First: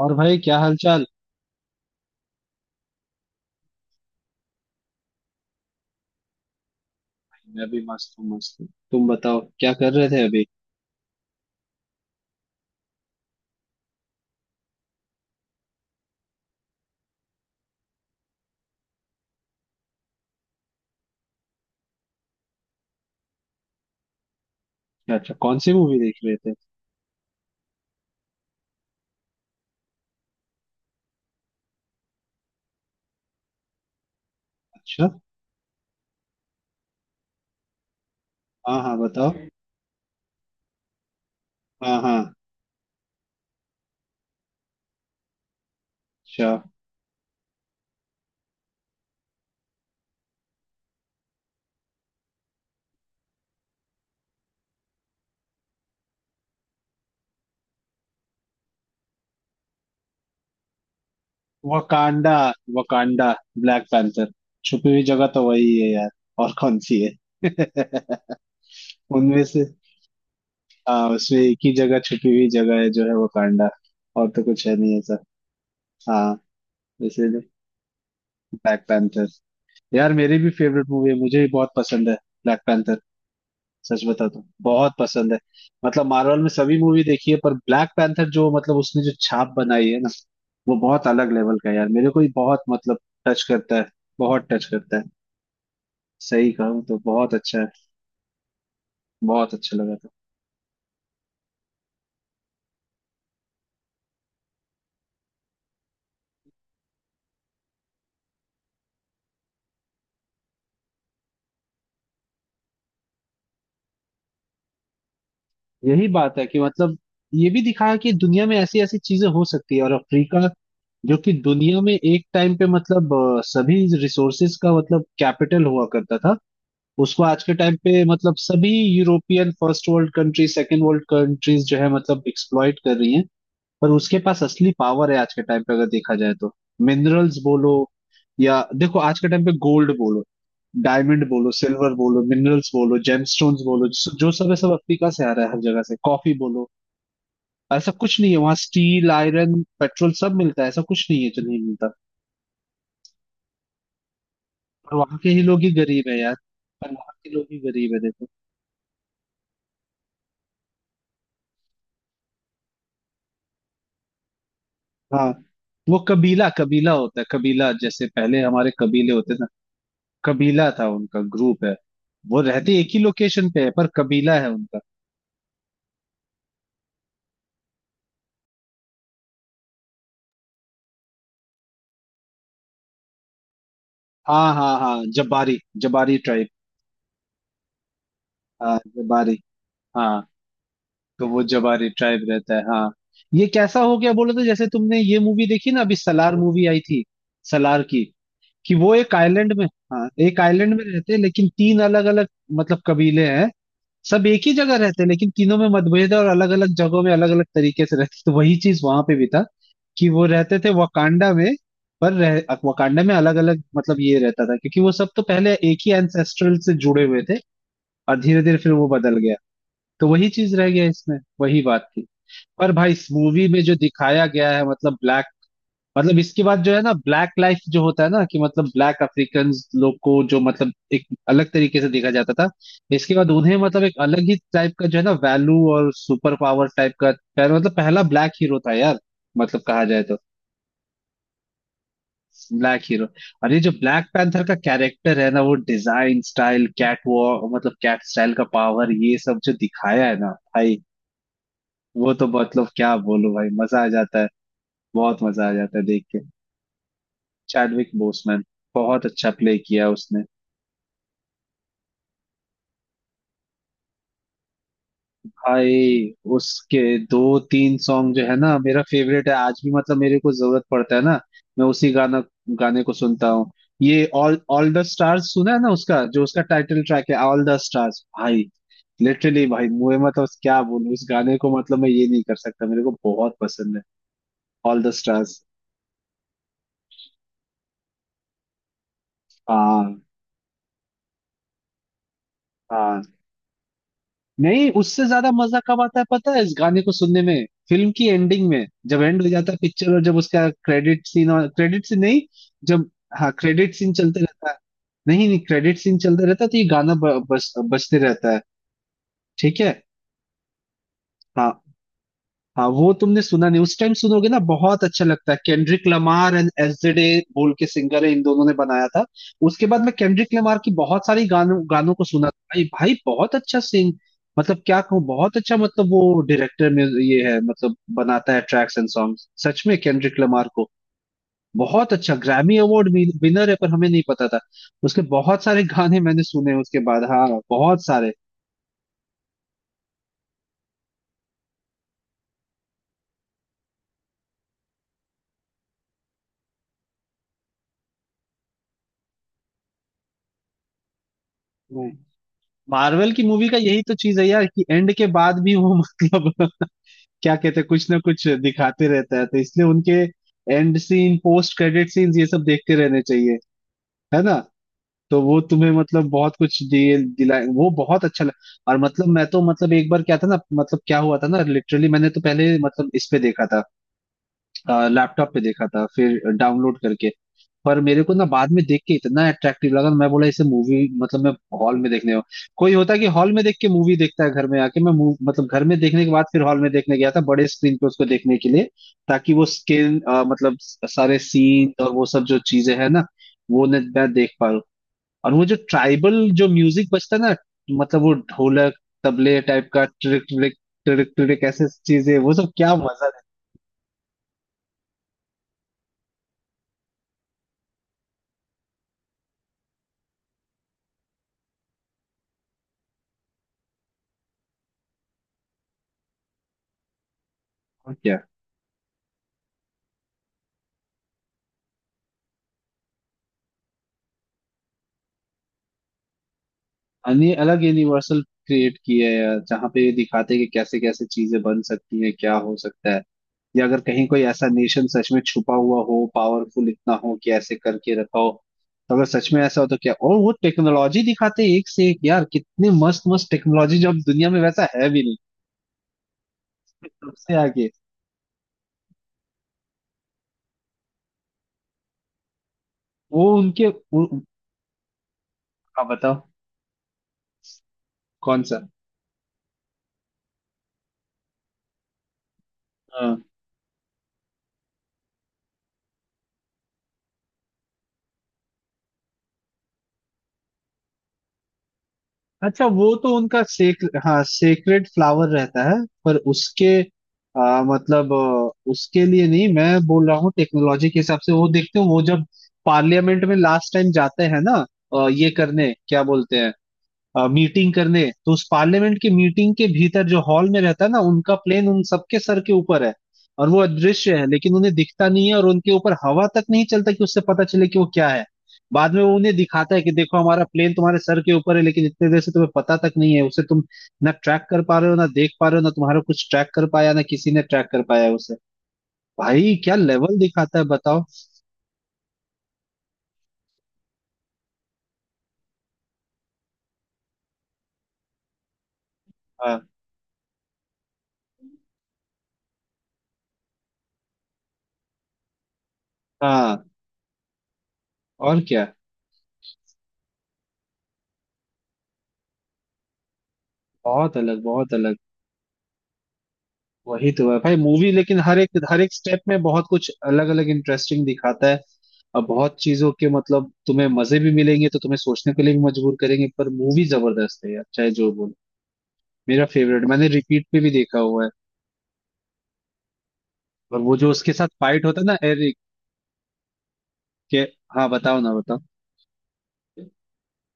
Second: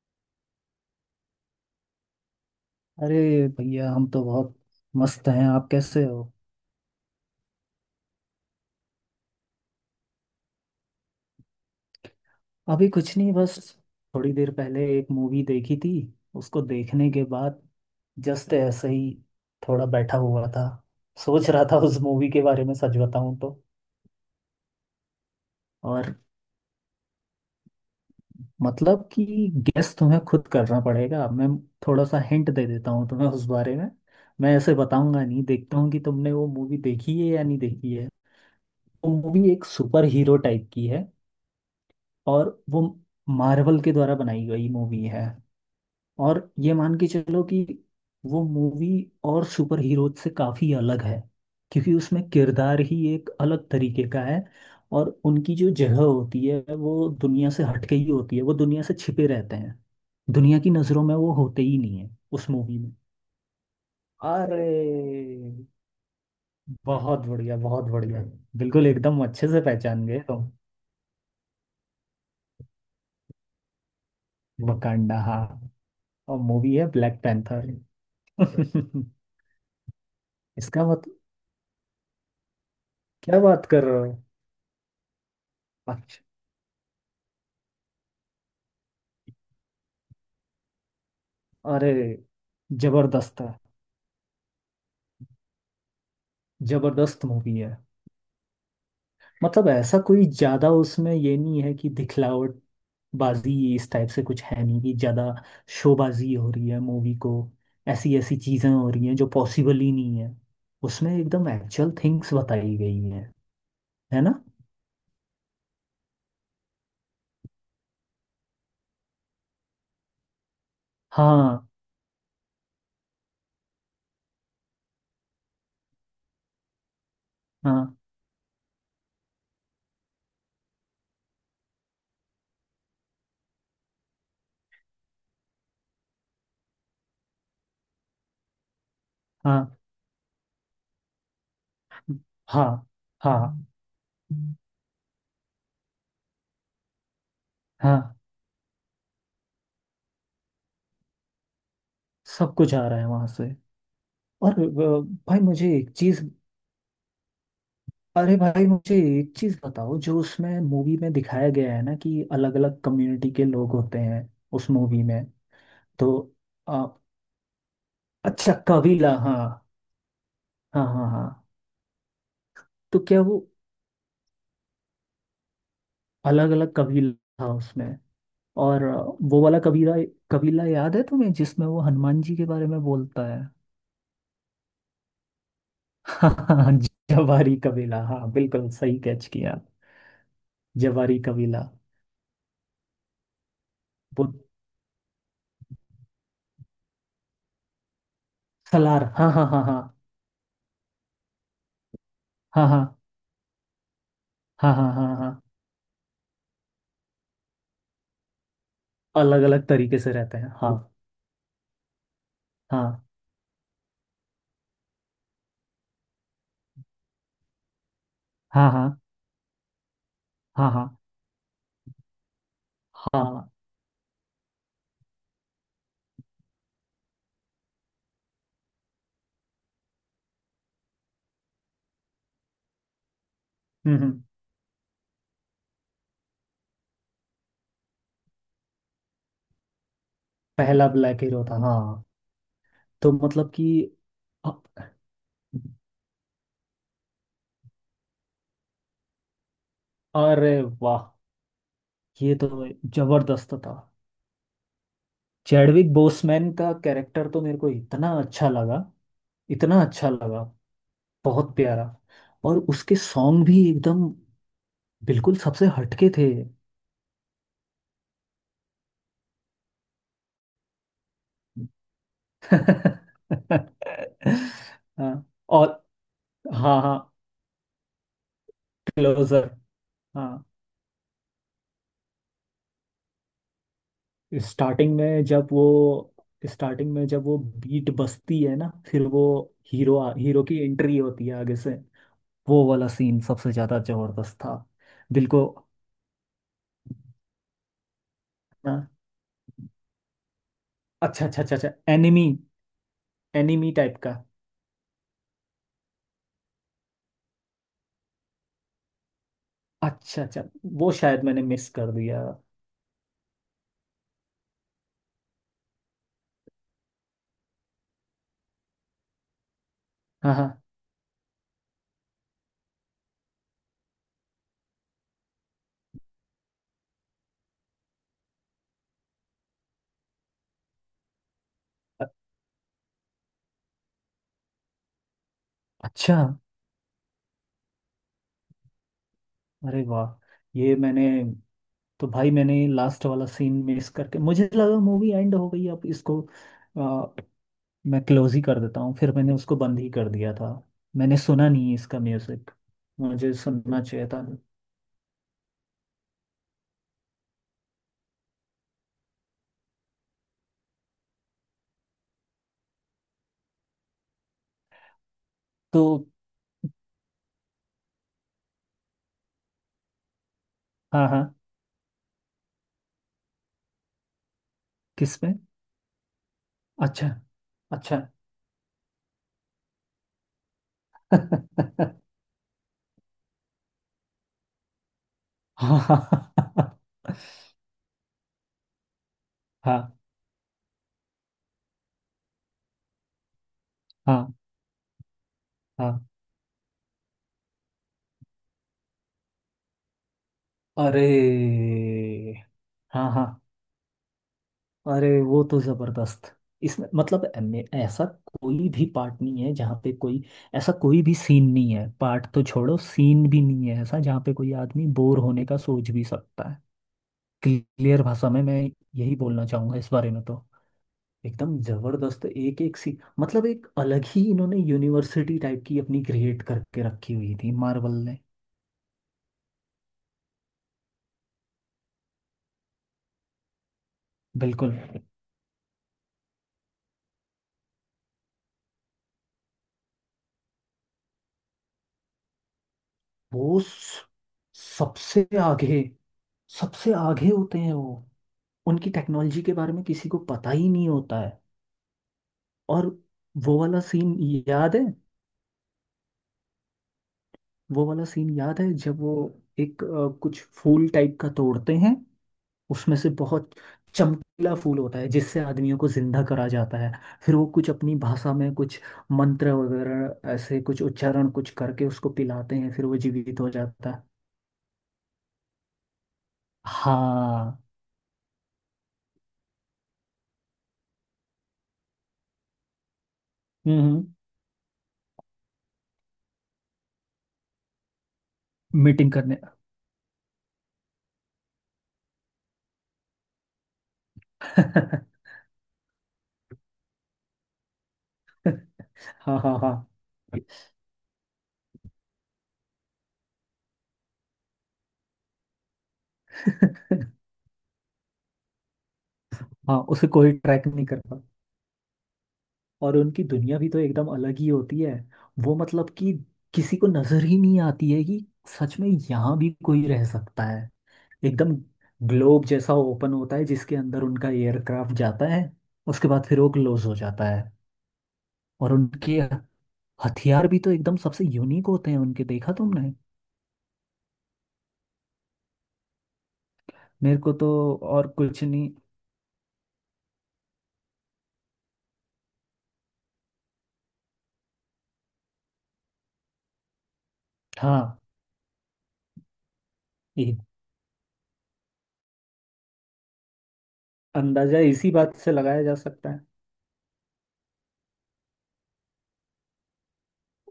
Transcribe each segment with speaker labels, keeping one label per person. Speaker 1: और भाई क्या हालचाल?
Speaker 2: अरे, भैया हम तो बहुत मस्त हैं। आप कैसे हो।
Speaker 1: भाई, मैं भी मस्त हूँ मस्त हूँ। तुम बताओ क्या कर रहे थे अभी?
Speaker 2: अभी कुछ नहीं, बस थोड़ी देर पहले एक मूवी देखी थी। उसको देखने के बाद जस्ट ऐसे ही थोड़ा बैठा हुआ था। सोच रहा था उस मूवी के बारे में, सच बताऊं तो।
Speaker 1: अच्छा अच्छा, कौन सी मूवी
Speaker 2: और
Speaker 1: देख रहे थे?
Speaker 2: मतलब कि गेस तुम्हें खुद करना पड़ेगा। मैं थोड़ा सा हिंट दे देता हूँ तुम्हें उस बारे में। मैं ऐसे
Speaker 1: अच्छा।
Speaker 2: बताऊंगा नहीं, देखता हूँ कि तुमने वो मूवी देखी है या नहीं देखी है।
Speaker 1: हाँ हाँ
Speaker 2: वो
Speaker 1: बताओ।
Speaker 2: मूवी एक सुपर हीरो टाइप की है।
Speaker 1: हाँ हाँ।
Speaker 2: और वो मार्वल के द्वारा बनाई गई मूवी है।
Speaker 1: अच्छा।
Speaker 2: और ये मान के चलो कि वो मूवी और सुपर हीरो से काफ़ी अलग है। क्योंकि उसमें किरदार ही एक अलग तरीके का है। और उनकी जो जगह होती है वो दुनिया से हटके ही होती है। वो दुनिया से छिपे रहते हैं। दुनिया की नज़रों में वो होते ही नहीं है
Speaker 1: वकांडा।
Speaker 2: उस मूवी में।
Speaker 1: वकांडा। Black panther.
Speaker 2: अरे,
Speaker 1: छुपी हुई जगह तो वही है यार। और कौन सी
Speaker 2: बहुत
Speaker 1: है?
Speaker 2: बढ़िया, बहुत बढ़िया। बिल्कुल एकदम
Speaker 1: उनमें
Speaker 2: अच्छे से
Speaker 1: से।
Speaker 2: पहचान गए तुम।
Speaker 1: हाँ, उसमें एक ही जगह छुपी हुई जगह है जो है वकांडा। और तो कुछ है नहीं
Speaker 2: वकांडा,
Speaker 1: ऐसा।
Speaker 2: हाँ।
Speaker 1: हाँ।
Speaker 2: और मूवी है ब्लैक
Speaker 1: इसीलिए।
Speaker 2: पैंथर।
Speaker 1: Black panther. यार मेरी भी
Speaker 2: इसका
Speaker 1: फेवरेट
Speaker 2: मत
Speaker 1: मूवी है, मुझे भी बहुत पसंद है। Black panther.
Speaker 2: क्या बात कर रहे
Speaker 1: सच
Speaker 2: हो।
Speaker 1: बता तो बहुत पसंद है। मतलब
Speaker 2: अच्छा।
Speaker 1: मार्वल में सभी मूवी देखी है, पर ब्लैक पैंथर जो मतलब उसने जो छाप बनाई है ना, वो बहुत अलग लेवल का है यार।
Speaker 2: अरे,
Speaker 1: मेरे को ही बहुत मतलब
Speaker 2: जबरदस्त
Speaker 1: टच
Speaker 2: है।
Speaker 1: करता है। बहुत टच करता है। सही कहूँ तो
Speaker 2: जबरदस्त
Speaker 1: बहुत
Speaker 2: मूवी
Speaker 1: अच्छा है।
Speaker 2: है।
Speaker 1: बहुत
Speaker 2: मतलब
Speaker 1: अच्छा लगा
Speaker 2: ऐसा
Speaker 1: था।
Speaker 2: कोई ज्यादा उसमें ये नहीं है कि दिखलावट बाजी इस टाइप से कुछ है नहीं, कि ज्यादा शोबाजी हो रही है मूवी को। ऐसी ऐसी चीजें हो रही हैं जो पॉसिबल ही नहीं है। उसमें एकदम एक्चुअल थिंग्स बताई गई हैं। है ना।
Speaker 1: यही बात है कि मतलब ये भी दिखाया कि दुनिया में ऐसी ऐसी चीजें हो सकती है। और अफ्रीका, जो कि
Speaker 2: हाँ,
Speaker 1: दुनिया में एक टाइम पे मतलब सभी रिसोर्सेज का मतलब कैपिटल हुआ करता था। उसको आज के टाइम
Speaker 2: हाँ।
Speaker 1: पे मतलब सभी European first world country, second world countries जो है मतलब एक्सप्लॉइट कर रही हैं। पर उसके पास असली पावर है आज के टाइम पे अगर देखा जाए तो। मिनरल्स बोलो, या देखो आज के टाइम पे
Speaker 2: हाँ,
Speaker 1: गोल्ड बोलो, डायमंड बोलो, सिल्वर बोलो,
Speaker 2: हाँ।
Speaker 1: मिनरल्स बोलो, जेमस्टोन्स
Speaker 2: हाँ,
Speaker 1: बोलो, जो जो सब है सब अफ्रीका से आ रहा है। हर जगह से कॉफी बोलो। ऐसा
Speaker 2: हाँ।
Speaker 1: कुछ नहीं है वहाँ, स्टील, आयरन, पेट्रोल सब मिलता है। ऐसा कुछ नहीं है जो नहीं मिलता।
Speaker 2: सब कुछ आ रहा है वहां से। और
Speaker 1: पर वहाँ के
Speaker 2: भाई
Speaker 1: ही लोग ही
Speaker 2: मुझे एक
Speaker 1: गरीब है
Speaker 2: चीज,
Speaker 1: यार। पर वहाँ के लोग ही गरीब है, देखो।
Speaker 2: अरे भाई मुझे एक चीज बताओ, जो उसमें मूवी में दिखाया गया है ना कि अलग अलग कम्युनिटी के लोग होते हैं उस मूवी में।
Speaker 1: हाँ। वो
Speaker 2: तो
Speaker 1: कबीला
Speaker 2: आ,
Speaker 1: कबीला होता है, कबीला जैसे पहले
Speaker 2: अच्छा,
Speaker 1: हमारे कबीले
Speaker 2: कबीला,
Speaker 1: होते
Speaker 2: हाँ।
Speaker 1: ना। कबीला
Speaker 2: हाँ,
Speaker 1: था
Speaker 2: हाँ,
Speaker 1: उनका,
Speaker 2: हाँ।
Speaker 1: ग्रुप है। वो रहते एक ही
Speaker 2: तो क्या वो
Speaker 1: लोकेशन पे है पर कबीला है उनका।
Speaker 2: अलग अलग कबीला था उसमें। और वो वाला कबीला, कबीला याद है तुम्हें जिसमें वो हनुमान जी के बारे में बोलता है।
Speaker 1: हाँ हाँ हाँ, जबारी जबारी ट्राइब।
Speaker 2: हाँ। जवारी कबीला, हाँ, बिल्कुल
Speaker 1: हाँ
Speaker 2: सही कैच
Speaker 1: जबारी।
Speaker 2: किया।
Speaker 1: हाँ।
Speaker 2: जवारी
Speaker 1: तो वो
Speaker 2: कबीला।
Speaker 1: जबारी ट्राइब रहता है, हाँ। ये कैसा हो गया
Speaker 2: वो
Speaker 1: बोलो तो, जैसे तुमने ये मूवी देखी ना, अभी सलार मूवी आई थी। सलार की, कि वो
Speaker 2: सलार,
Speaker 1: एक
Speaker 2: हाँ, हाँ,
Speaker 1: आइलैंड में।
Speaker 2: हाँ, हाँ।
Speaker 1: हाँ, एक आइलैंड में रहते हैं लेकिन तीन अलग अलग
Speaker 2: हाँ,
Speaker 1: मतलब
Speaker 2: हाँ।
Speaker 1: कबीले हैं। सब एक ही जगह
Speaker 2: हाँ, हाँ,
Speaker 1: रहते
Speaker 2: हाँ,
Speaker 1: लेकिन
Speaker 2: हाँ।
Speaker 1: तीनों में मतभेद है और अलग अलग जगहों में अलग अलग तरीके से रहते। तो वही चीज वहां पे भी था।
Speaker 2: अलग अलग तरीके
Speaker 1: कि
Speaker 2: से
Speaker 1: वो
Speaker 2: रहते हैं,
Speaker 1: रहते थे
Speaker 2: हाँ।
Speaker 1: वकांडा में। पर रह वकांडा
Speaker 2: हाँ,
Speaker 1: में अलग अलग मतलब ये रहता था क्योंकि वो सब तो पहले एक ही एंसेस्ट्रल से जुड़े हुए थे। और धीरे धीरे फिर
Speaker 2: हाँ,
Speaker 1: वो
Speaker 2: हाँ।
Speaker 1: बदल गया। तो वही चीज रह
Speaker 2: हाँ,
Speaker 1: गया
Speaker 2: हाँ,
Speaker 1: इसमें, वही बात थी। पर भाई मूवी
Speaker 2: हाँ।
Speaker 1: में जो दिखाया गया है, मतलब ब्लैक, मतलब इसके बाद जो है ना ब्लैक लाइफ जो होता है ना, कि मतलब ब्लैक अफ्रीकन लोग को जो मतलब एक अलग तरीके से देखा जाता था, इसके बाद उन्हें मतलब एक
Speaker 2: हम्म, हम्म।
Speaker 1: अलग ही टाइप का जो है ना वैल्यू और सुपर पावर टाइप का। मतलब पहला ब्लैक हीरो था यार, मतलब कहा जाए तो।
Speaker 2: पहला ब्लैक हीरो था, हाँ।
Speaker 1: Black hero.
Speaker 2: तो
Speaker 1: और
Speaker 2: मतलब
Speaker 1: ये जो
Speaker 2: कि
Speaker 1: ब्लैक पैंथर का
Speaker 2: अ-
Speaker 1: कैरेक्टर है ना, वो डिजाइन स्टाइल, कैट वॉक मतलब कैट स्टाइल का पावर, ये सब जो दिखाया है ना
Speaker 2: अरे
Speaker 1: भाई,
Speaker 2: वाह,
Speaker 1: वो तो
Speaker 2: ये तो
Speaker 1: मतलब क्या बोलूं भाई,
Speaker 2: जबरदस्त था।
Speaker 1: मजा आ जाता है। बहुत मजा आ जाता है
Speaker 2: चैडविक
Speaker 1: देख के।
Speaker 2: बोसमैन का कैरेक्टर तो मेरे को
Speaker 1: चैडविक
Speaker 2: इतना
Speaker 1: बोसमैन,
Speaker 2: अच्छा लगा,
Speaker 1: बहुत अच्छा प्ले
Speaker 2: इतना
Speaker 1: किया
Speaker 2: अच्छा
Speaker 1: उसने।
Speaker 2: लगा, बहुत प्यारा। और उसके सॉन्ग भी एकदम बिल्कुल सबसे
Speaker 1: भाई
Speaker 2: हटके थे।
Speaker 1: उसके दो तीन सॉन्ग जो है ना, मेरा फेवरेट है आज भी। मतलब मेरे को जरूरत पड़ता है ना, मैं उसी गाना गाने को सुनता हूँ। ये ऑल ऑल द
Speaker 2: हाँ।
Speaker 1: स्टार्स सुना है ना
Speaker 2: और,
Speaker 1: उसका, जो उसका टाइटल
Speaker 2: हाँ, हाँ,
Speaker 1: ट्रैक है ऑल द स्टार्स भाई। Literally
Speaker 2: closer.
Speaker 1: भाई मुझे मतलब
Speaker 2: हाँ।
Speaker 1: क्या बोलूं उस गाने को, मतलब मैं ये नहीं कर सकता, मेरे को बहुत पसंद है। ऑल द
Speaker 2: स्टार्टिंग में
Speaker 1: स्टार्स।
Speaker 2: जब वो स्टार्टिंग में जब वो बीट बजती है ना, फिर वो
Speaker 1: हाँ
Speaker 2: हीरो हीरो की एंट्री होती है आगे से। वो वाला
Speaker 1: हाँ।
Speaker 2: सीन सबसे ज्यादा जबरदस्त था।
Speaker 1: नहीं, उससे ज्यादा
Speaker 2: दिल को,
Speaker 1: मजा कब आता है पता है इस गाने को सुनने में? फिल्म की एंडिंग में
Speaker 2: हाँ।
Speaker 1: जब एंड हो जाता है पिक्चर, और जब उसका क्रेडिट सीन,
Speaker 2: अच्छा,
Speaker 1: और
Speaker 2: अच्छा, अच्छा, अच्छा,
Speaker 1: क्रेडिट सीन नहीं,
Speaker 2: एनिमी,
Speaker 1: जब, हाँ, क्रेडिट
Speaker 2: एनिमी
Speaker 1: सीन
Speaker 2: टाइप का।
Speaker 1: चलते रहता है। नहीं नहीं, क्रेडिट सीन चलते रहता है तो ये गाना बस बजते रहता है। ठीक है।
Speaker 2: अच्छा, अच्छा। वो शायद मैंने मिस
Speaker 1: हाँ।
Speaker 2: कर दिया।
Speaker 1: हाँ वो तुमने सुना नहीं, उस टाइम सुनोगे ना बहुत अच्छा लगता है। केंड्रिक लमार एंड एसजेडे बोल के सिंगर है, इन दोनों ने बनाया था। उसके बाद मैं केंड्रिक
Speaker 2: हाँ, हाँ।
Speaker 1: लमार की बहुत सारी गानों गानों को सुना भाई। भाई बहुत अच्छा सिंग, मतलब क्या कहूँ, बहुत अच्छा। मतलब वो डायरेक्टर में ये है मतलब, बनाता है ट्रैक्स एंड सॉन्ग। सच में केंड्रिक लमार को, बहुत
Speaker 2: अ-
Speaker 1: अच्छा, ग्रैमी अवार्ड विनर है पर हमें नहीं पता था। उसके बहुत सारे गाने
Speaker 2: अच्छा।
Speaker 1: मैंने सुने उसके बाद, हाँ बहुत सारे।
Speaker 2: अरे वाह। ये मैंने तो भाई मैंने लास्ट वाला सीन मिस करके मुझे लगा मूवी एंड हो गई, अब इसको मैं क्लोज ही कर देता हूँ। फिर मैंने उसको बंद ही कर दिया था। मैंने सुना नहीं इसका म्यूजिक।
Speaker 1: मार्वल की
Speaker 2: मुझे
Speaker 1: मूवी का यही
Speaker 2: सुनना
Speaker 1: तो
Speaker 2: चाहिए
Speaker 1: चीज है
Speaker 2: था।
Speaker 1: यार, कि एंड के बाद भी वो मतलब क्या कहते हैं, कुछ ना कुछ दिखाते रहता है। तो इसलिए उनके end scene, post credit scenes, ये सब देखते रहने चाहिए, है ना। तो वो तुम्हें
Speaker 2: तो
Speaker 1: मतलब बहुत कुछ दिए दिलाए, वो बहुत अच्छा लग। और मतलब मैं तो मतलब एक बार क्या था ना, मतलब क्या
Speaker 2: हाँ,
Speaker 1: हुआ था
Speaker 2: हाँ।
Speaker 1: ना, लिटरली मैंने तो पहले मतलब इस पे देखा था,
Speaker 2: किस
Speaker 1: लैपटॉप
Speaker 2: में।
Speaker 1: पे देखा था फिर डाउनलोड करके।
Speaker 2: अच्छा,
Speaker 1: पर
Speaker 2: अच्छा।
Speaker 1: मेरे को ना बाद में देख के इतना अट्रैक्टिव लगा, मैं बोला इसे मूवी मतलब मैं हॉल में देखने, कोई होता कि हॉल में देख के मूवी देखता है घर में आके, मैं मूव मतलब घर में
Speaker 2: हाँ,
Speaker 1: देखने के बाद फिर हॉल में
Speaker 2: हाँ,
Speaker 1: देखने गया था, बड़े स्क्रीन पे उसको देखने के लिए। ताकि वो
Speaker 2: हाँ,
Speaker 1: स्क्रीन मतलब सारे सीन और वो सब जो चीजें है ना वो मैं देख
Speaker 2: हाँ,
Speaker 1: पा रहा। और वो जो
Speaker 2: हाँ।
Speaker 1: ट्राइबल जो म्यूजिक बजता है ना, मतलब वो ढोलक तबले टाइप का, ट्रिक ट्रिक
Speaker 2: अरे,
Speaker 1: ट्रिक ट्रिक ऐसे चीजें, वो सब क्या मजा
Speaker 2: हाँ,
Speaker 1: देता
Speaker 2: हाँ। अरे, वो तो जबरदस्त। इसमें मतलब ऐसा कोई भी पार्ट नहीं है जहाँ पे कोई ऐसा कोई भी सीन नहीं है। पार्ट तो छोड़ो, सीन भी नहीं है ऐसा जहाँ पे कोई आदमी बोर होने का सोच भी सकता है।
Speaker 1: है
Speaker 2: क्लियर
Speaker 1: क्या।
Speaker 2: भाषा में मैं यही बोलना चाहूंगा इस बारे में। तो एकदम जबरदस्त, एक एक सी मतलब एक अलग ही इन्होंने यूनिवर्सिटी टाइप की अपनी क्रिएट करके रखी
Speaker 1: अन्य
Speaker 2: हुई थी
Speaker 1: अलग
Speaker 2: मार्वल
Speaker 1: यूनिवर्सल
Speaker 2: ने।
Speaker 1: क्रिएट किया है यार, जहाँ पे ये दिखाते हैं कि कैसे कैसे चीजें बन सकती हैं, क्या हो सकता है, या अगर कहीं कोई ऐसा
Speaker 2: बिल्कुल।
Speaker 1: नेशन सच में छुपा हुआ हो, पावरफुल इतना हो कि ऐसे करके रखा हो, तो अगर सच में ऐसा हो तो क्या। और वो टेक्नोलॉजी दिखाते हैं एक से एक यार, कितने मस्त मस्त
Speaker 2: वो
Speaker 1: टेक्नोलॉजी, जो अब
Speaker 2: स-
Speaker 1: दुनिया में वैसा है भी नहीं।
Speaker 2: सबसे आगे, सबसे आगे
Speaker 1: सबसे
Speaker 2: होते
Speaker 1: आगे।
Speaker 2: हैं वो। उनकी टेक्नोलॉजी के बारे में किसी को पता ही नहीं होता है। और
Speaker 1: वो
Speaker 2: वो
Speaker 1: उनके
Speaker 2: वाला
Speaker 1: उ,
Speaker 2: सीन
Speaker 1: उ-
Speaker 2: याद है
Speaker 1: हाँ बताओ।
Speaker 2: वो वाला सीन
Speaker 1: कौन सा?
Speaker 2: याद है जब वो एक कुछ फूल टाइप का तोड़ते हैं। उसमें से
Speaker 1: हाँ।
Speaker 2: बहुत चमकीला फूल होता है जिससे आदमियों को जिंदा करा जाता है। फिर वो कुछ अपनी भाषा में कुछ मंत्र वगैरह ऐसे कुछ उच्चारण कुछ करके उसको पिलाते
Speaker 1: अच्छा
Speaker 2: हैं, फिर
Speaker 1: वो
Speaker 2: वो
Speaker 1: तो उनका
Speaker 2: जीवित हो
Speaker 1: सेक
Speaker 2: जाता है।
Speaker 1: हाँ सेक्रेड फ्लावर रहता है। पर उसके
Speaker 2: हाँ।
Speaker 1: मतलब उसके लिए नहीं मैं बोल रहा हूँ, टेक्नोलॉजी के हिसाब से। वो देखते हो वो जब पार्लियामेंट में लास्ट टाइम
Speaker 2: हम्म
Speaker 1: जाते हैं ना, ये करने क्या बोलते हैं, मीटिंग करने, तो उस पार्लियामेंट की
Speaker 2: मीटिंग करने।
Speaker 1: मीटिंग के भीतर जो हॉल में रहता है ना, उनका प्लेन उन सबके सर के ऊपर है। और वो अदृश्य है, लेकिन उन्हें दिखता नहीं है और उनके ऊपर हवा तक नहीं चलता कि उससे पता चले कि वो क्या है। बाद में वो उन्हें
Speaker 2: हाँ, हाँ,
Speaker 1: दिखाता है कि
Speaker 2: हाँ।
Speaker 1: देखो हमारा प्लेन तुम्हारे सर के ऊपर है, लेकिन इतने देर से तुम्हें पता तक नहीं है। उसे तुम ना ट्रैक कर पा रहे हो, ना देख पा रहे हो, ना तुम्हारा कुछ ट्रैक कर पाया, ना किसी ने ट्रैक कर पाया है उसे। भाई क्या
Speaker 2: हाँ, उसे
Speaker 1: लेवल
Speaker 2: कोई
Speaker 1: दिखाता है
Speaker 2: ट्रैक नहीं
Speaker 1: बताओ।
Speaker 2: करता। और उनकी दुनिया भी तो एकदम अलग ही होती है। वो मतलब कि किसी को नजर ही नहीं आती है कि सच में यहाँ भी
Speaker 1: हाँ
Speaker 2: कोई रह सकता है। एकदम ग्लोब जैसा ओपन होता है जिसके अंदर उनका एयरक्राफ्ट जाता है। उसके बाद फिर वो
Speaker 1: हाँ।
Speaker 2: क्लोज हो जाता है।
Speaker 1: और क्या।
Speaker 2: और उनके हथियार भी तो एकदम सबसे यूनिक होते हैं उनके, देखा तुमने।
Speaker 1: बहुत अलग बहुत अलग। वही
Speaker 2: मेरे
Speaker 1: तो है
Speaker 2: को तो
Speaker 1: भाई मूवी,
Speaker 2: और
Speaker 1: लेकिन
Speaker 2: कुछ नहीं।
Speaker 1: हर एक स्टेप में बहुत कुछ अलग अलग इंटरेस्टिंग दिखाता है। और बहुत चीजों के मतलब तुम्हें मजे भी मिलेंगे, तो तुम्हें सोचने के लिए भी मजबूर करेंगे। पर मूवी जबरदस्त है यार, चाहे
Speaker 2: हाँ।
Speaker 1: जो बोलो। मेरा फेवरेट, मैंने
Speaker 2: एक
Speaker 1: रिपीट पे भी देखा हुआ है। और वो जो उसके साथ
Speaker 2: अंदाजा
Speaker 1: फाइट
Speaker 2: इसी
Speaker 1: होता है ना,
Speaker 2: बात से
Speaker 1: एरिक
Speaker 2: लगाया जा सकता है।
Speaker 1: के। हाँ बताओ ना, बताओ।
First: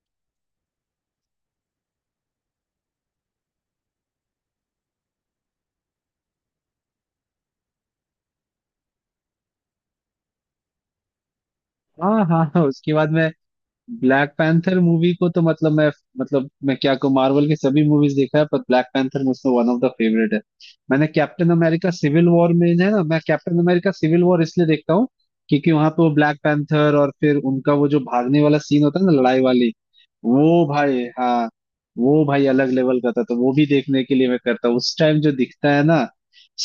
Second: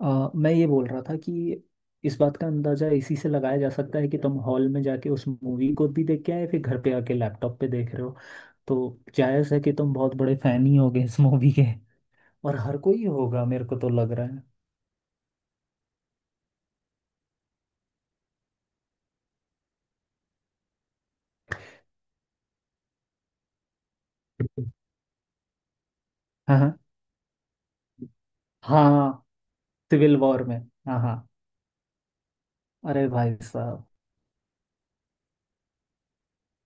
Speaker 2: मैं ये बोल रहा था कि इस बात का अंदाजा इसी से लगाया जा सकता है कि तुम हॉल में जाके उस मूवी को भी देख के आए, फिर घर पे आके लैपटॉप पे देख रहे हो। तो जायज़ है कि तुम बहुत बड़े फैन ही होगे इस मूवी के।
Speaker 1: हाँ हाँ
Speaker 2: और
Speaker 1: हाँ,
Speaker 2: हर
Speaker 1: उसके
Speaker 2: कोई
Speaker 1: बाद में।
Speaker 2: होगा, मेरे को तो लग रहा
Speaker 1: ब्लैक
Speaker 2: है।
Speaker 1: पैंथर मूवी को तो मतलब मैं, मतलब मैं क्या कहूँ, मार्वल की सभी मूवीज देखा है पर ब्लैक पैंथर मुझसे वन ऑफ द फेवरेट है। मैंने कैप्टन अमेरिका सिविल वॉर में है ना, मैं कैप्टन अमेरिका सिविल वॉर इसलिए देखता हूँ क्योंकि वहां पे वो ब्लैक
Speaker 2: हाँ, हाँ,
Speaker 1: पैंथर, और फिर उनका वो जो भागने वाला
Speaker 2: हाँ।
Speaker 1: सीन होता है ना,
Speaker 2: हाँ,
Speaker 1: लड़ाई वाली।
Speaker 2: सिविल वॉर में।
Speaker 1: वो
Speaker 2: हाँ,
Speaker 1: भाई
Speaker 2: हाँ।
Speaker 1: हाँ। वो भाई अलग लेवल
Speaker 2: अरे
Speaker 1: का था,
Speaker 2: भाई
Speaker 1: तो वो भी
Speaker 2: साहब।
Speaker 1: देखने के लिए मैं करता हूँ। उस टाइम जो दिखता है ना,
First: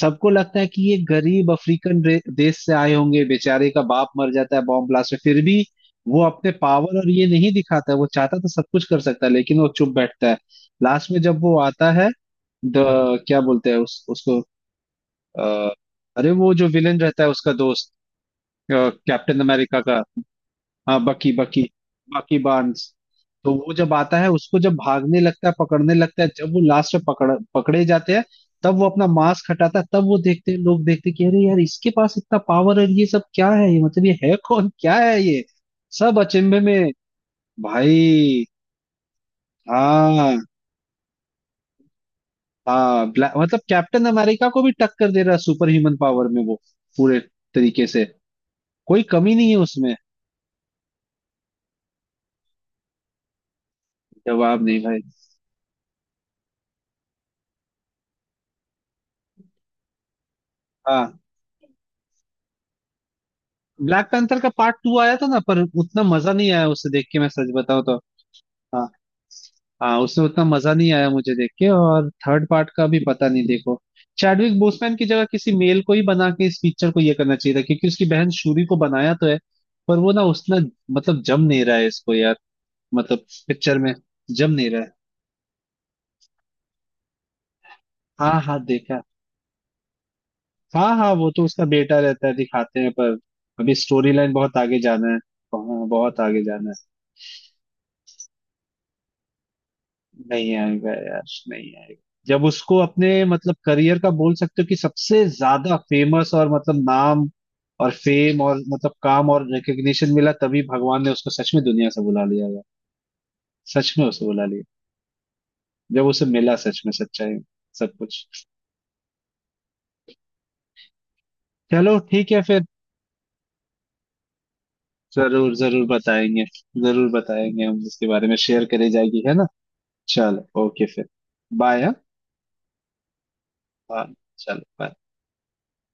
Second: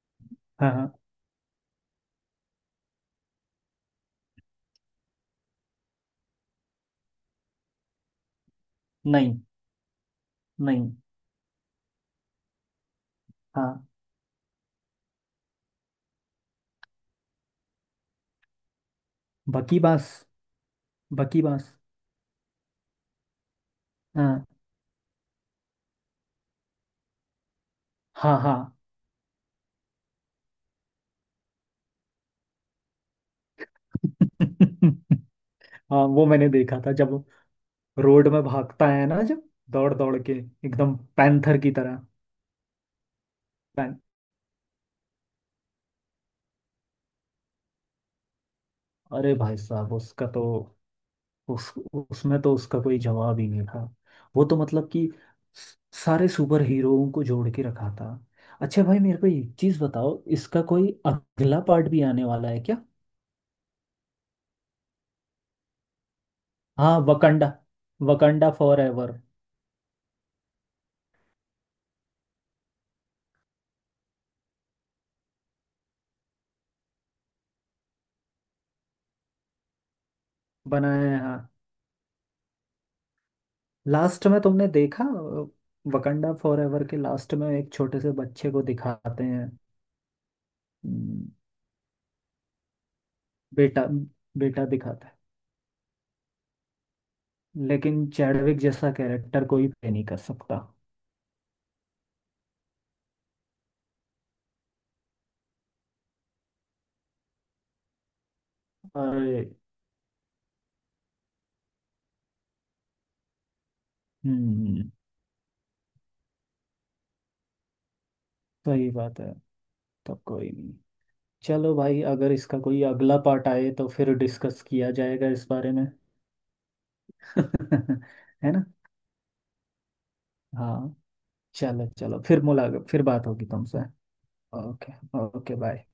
Speaker 1: सबको लगता है
Speaker 2: हाँ,
Speaker 1: कि
Speaker 2: हाँ।
Speaker 1: ये गरीब अफ्रीकन देश से आए होंगे, बेचारे का बाप मर जाता है बॉम्ब ब्लास्ट में, फिर भी वो अपने पावर और ये नहीं दिखाता है। वो चाहता तो सब कुछ कर सकता है
Speaker 2: नहीं,
Speaker 1: लेकिन वो चुप बैठता है।
Speaker 2: नहीं।
Speaker 1: लास्ट में जब वो आता है, द, क्या बोलते हैं
Speaker 2: हाँ,
Speaker 1: उस, उसको अ, अरे वो जो विलेन रहता है उसका दोस्त, कैप्टन
Speaker 2: बकी
Speaker 1: अमेरिका का,
Speaker 2: बास,
Speaker 1: हाँ बकी,
Speaker 2: बकी
Speaker 1: बकी,
Speaker 2: बास।
Speaker 1: बकी बार्न्स। तो वो जब आता है
Speaker 2: हाँ,
Speaker 1: उसको, जब भागने लगता है, पकड़ने लगता है, जब वो लास्ट में पकड़ पकड़े जाते हैं,
Speaker 2: हाँ, हाँ।
Speaker 1: तब वो अपना मास्क हटाता है, तब वो देखते हैं, लोग देखते हैं कि अरे यार इसके पास इतना पावर है, ये सब क्या है ये, मतलब ये है कौन, क्या है ये,
Speaker 2: हाँ,
Speaker 1: सब
Speaker 2: वो मैंने
Speaker 1: अचंभे
Speaker 2: देखा
Speaker 1: में।
Speaker 2: था जब रोड में
Speaker 1: भाई।
Speaker 2: भागता है ना, जब दौड़ दौड़ के
Speaker 1: हाँ।
Speaker 2: एकदम पैंथर की तरह।
Speaker 1: हाँ ब्लैक मतलब
Speaker 2: पैं
Speaker 1: कैप्टन अमेरिका को भी टक्कर दे रहा है सुपर ह्यूमन पावर में, वो पूरे तरीके से। कोई
Speaker 2: अरे
Speaker 1: कमी नहीं है
Speaker 2: भाई साहब,
Speaker 1: उसमें।
Speaker 2: उसका तो, उस उसमें तो उसका कोई जवाब ही नहीं था। वो तो
Speaker 1: जवाब नहीं
Speaker 2: मतलब
Speaker 1: भाई।
Speaker 2: कि स- सारे सुपर हीरोओं को जोड़ के रखा था। अच्छा भाई, मेरे को एक चीज बताओ, इसका कोई
Speaker 1: हाँ।
Speaker 2: अगला पार्ट भी आने वाला है क्या।
Speaker 1: ब्लैक पैंथर का पार्ट टू आया था ना, पर उतना मजा नहीं आया उसे
Speaker 2: हाँ,
Speaker 1: देख के, मैं सच
Speaker 2: वकंडा,
Speaker 1: बताऊं तो।
Speaker 2: वकंडा फॉर
Speaker 1: हाँ।
Speaker 2: एवर।
Speaker 1: हाँ उसमें उतना मजा नहीं आया मुझे देख के, और थर्ड पार्ट का भी पता नहीं, देखो। चैडविक बोसमैन की जगह किसी मेल को ही बना के इस पिक्चर को ये करना चाहिए था, क्योंकि उसकी बहन शूरी को बनाया तो है, पर वो ना उसना
Speaker 2: बनाया है,
Speaker 1: मतलब
Speaker 2: हाँ।
Speaker 1: जम नहीं रहा है इसको यार। मतलब पिक्चर में
Speaker 2: लास्ट में
Speaker 1: जम
Speaker 2: तुमने
Speaker 1: नहीं रहा है।
Speaker 2: देखा, वकंडा फॉर एवर के लास्ट में एक छोटे से
Speaker 1: हाँ
Speaker 2: बच्चे
Speaker 1: हाँ
Speaker 2: को
Speaker 1: देखा।
Speaker 2: दिखाते हैं।
Speaker 1: हाँ हाँ,
Speaker 2: हम्म।
Speaker 1: वो तो उसका बेटा रहता है दिखाते हैं, पर अभी
Speaker 2: बेटा
Speaker 1: स्टोरी लाइन बहुत
Speaker 2: बेटा
Speaker 1: आगे जाना है,
Speaker 2: दिखाता
Speaker 1: हाँ, बहुत आगे जाना
Speaker 2: है लेकिन चैडविक जैसा कैरेक्टर कोई प्ले नहीं कर
Speaker 1: है। नहीं
Speaker 2: सकता।
Speaker 1: आएगा यार। नहीं आएगा। जब उसको अपने मतलब करियर का बोल सकते हो कि सबसे ज्यादा फेमस, और मतलब नाम और फेम और मतलब काम
Speaker 2: अरे।
Speaker 1: और रिकग्निशन मिला, तभी भगवान ने उसको सच में दुनिया से बुला लिया यार। सच में उसे बुला लिया।
Speaker 2: हम्म।
Speaker 1: जब उसे मिला सच में सच्चाई, सब कुछ।
Speaker 2: सही बात है। तो कोई नहीं, चलो
Speaker 1: चलो
Speaker 2: भाई, अगर
Speaker 1: ठीक है
Speaker 2: इसका
Speaker 1: फिर।
Speaker 2: कोई अगला पार्ट आए तो फिर डिस्कस किया जाएगा इस
Speaker 1: जरूर
Speaker 2: बारे
Speaker 1: जरूर
Speaker 2: में।
Speaker 1: बताएंगे। जरूर बताएंगे हम इसके बारे में,
Speaker 2: है
Speaker 1: शेयर
Speaker 2: ना।
Speaker 1: करी जाएगी, है ना। चलो ओके
Speaker 2: हाँ।
Speaker 1: फिर। बाय,
Speaker 2: चलो,
Speaker 1: हाँ।
Speaker 2: चलो फिर मुलाकात, फिर बात होगी तुमसे।
Speaker 1: Bye, चलो
Speaker 2: ओके।
Speaker 1: bye.
Speaker 2: Okay, bye.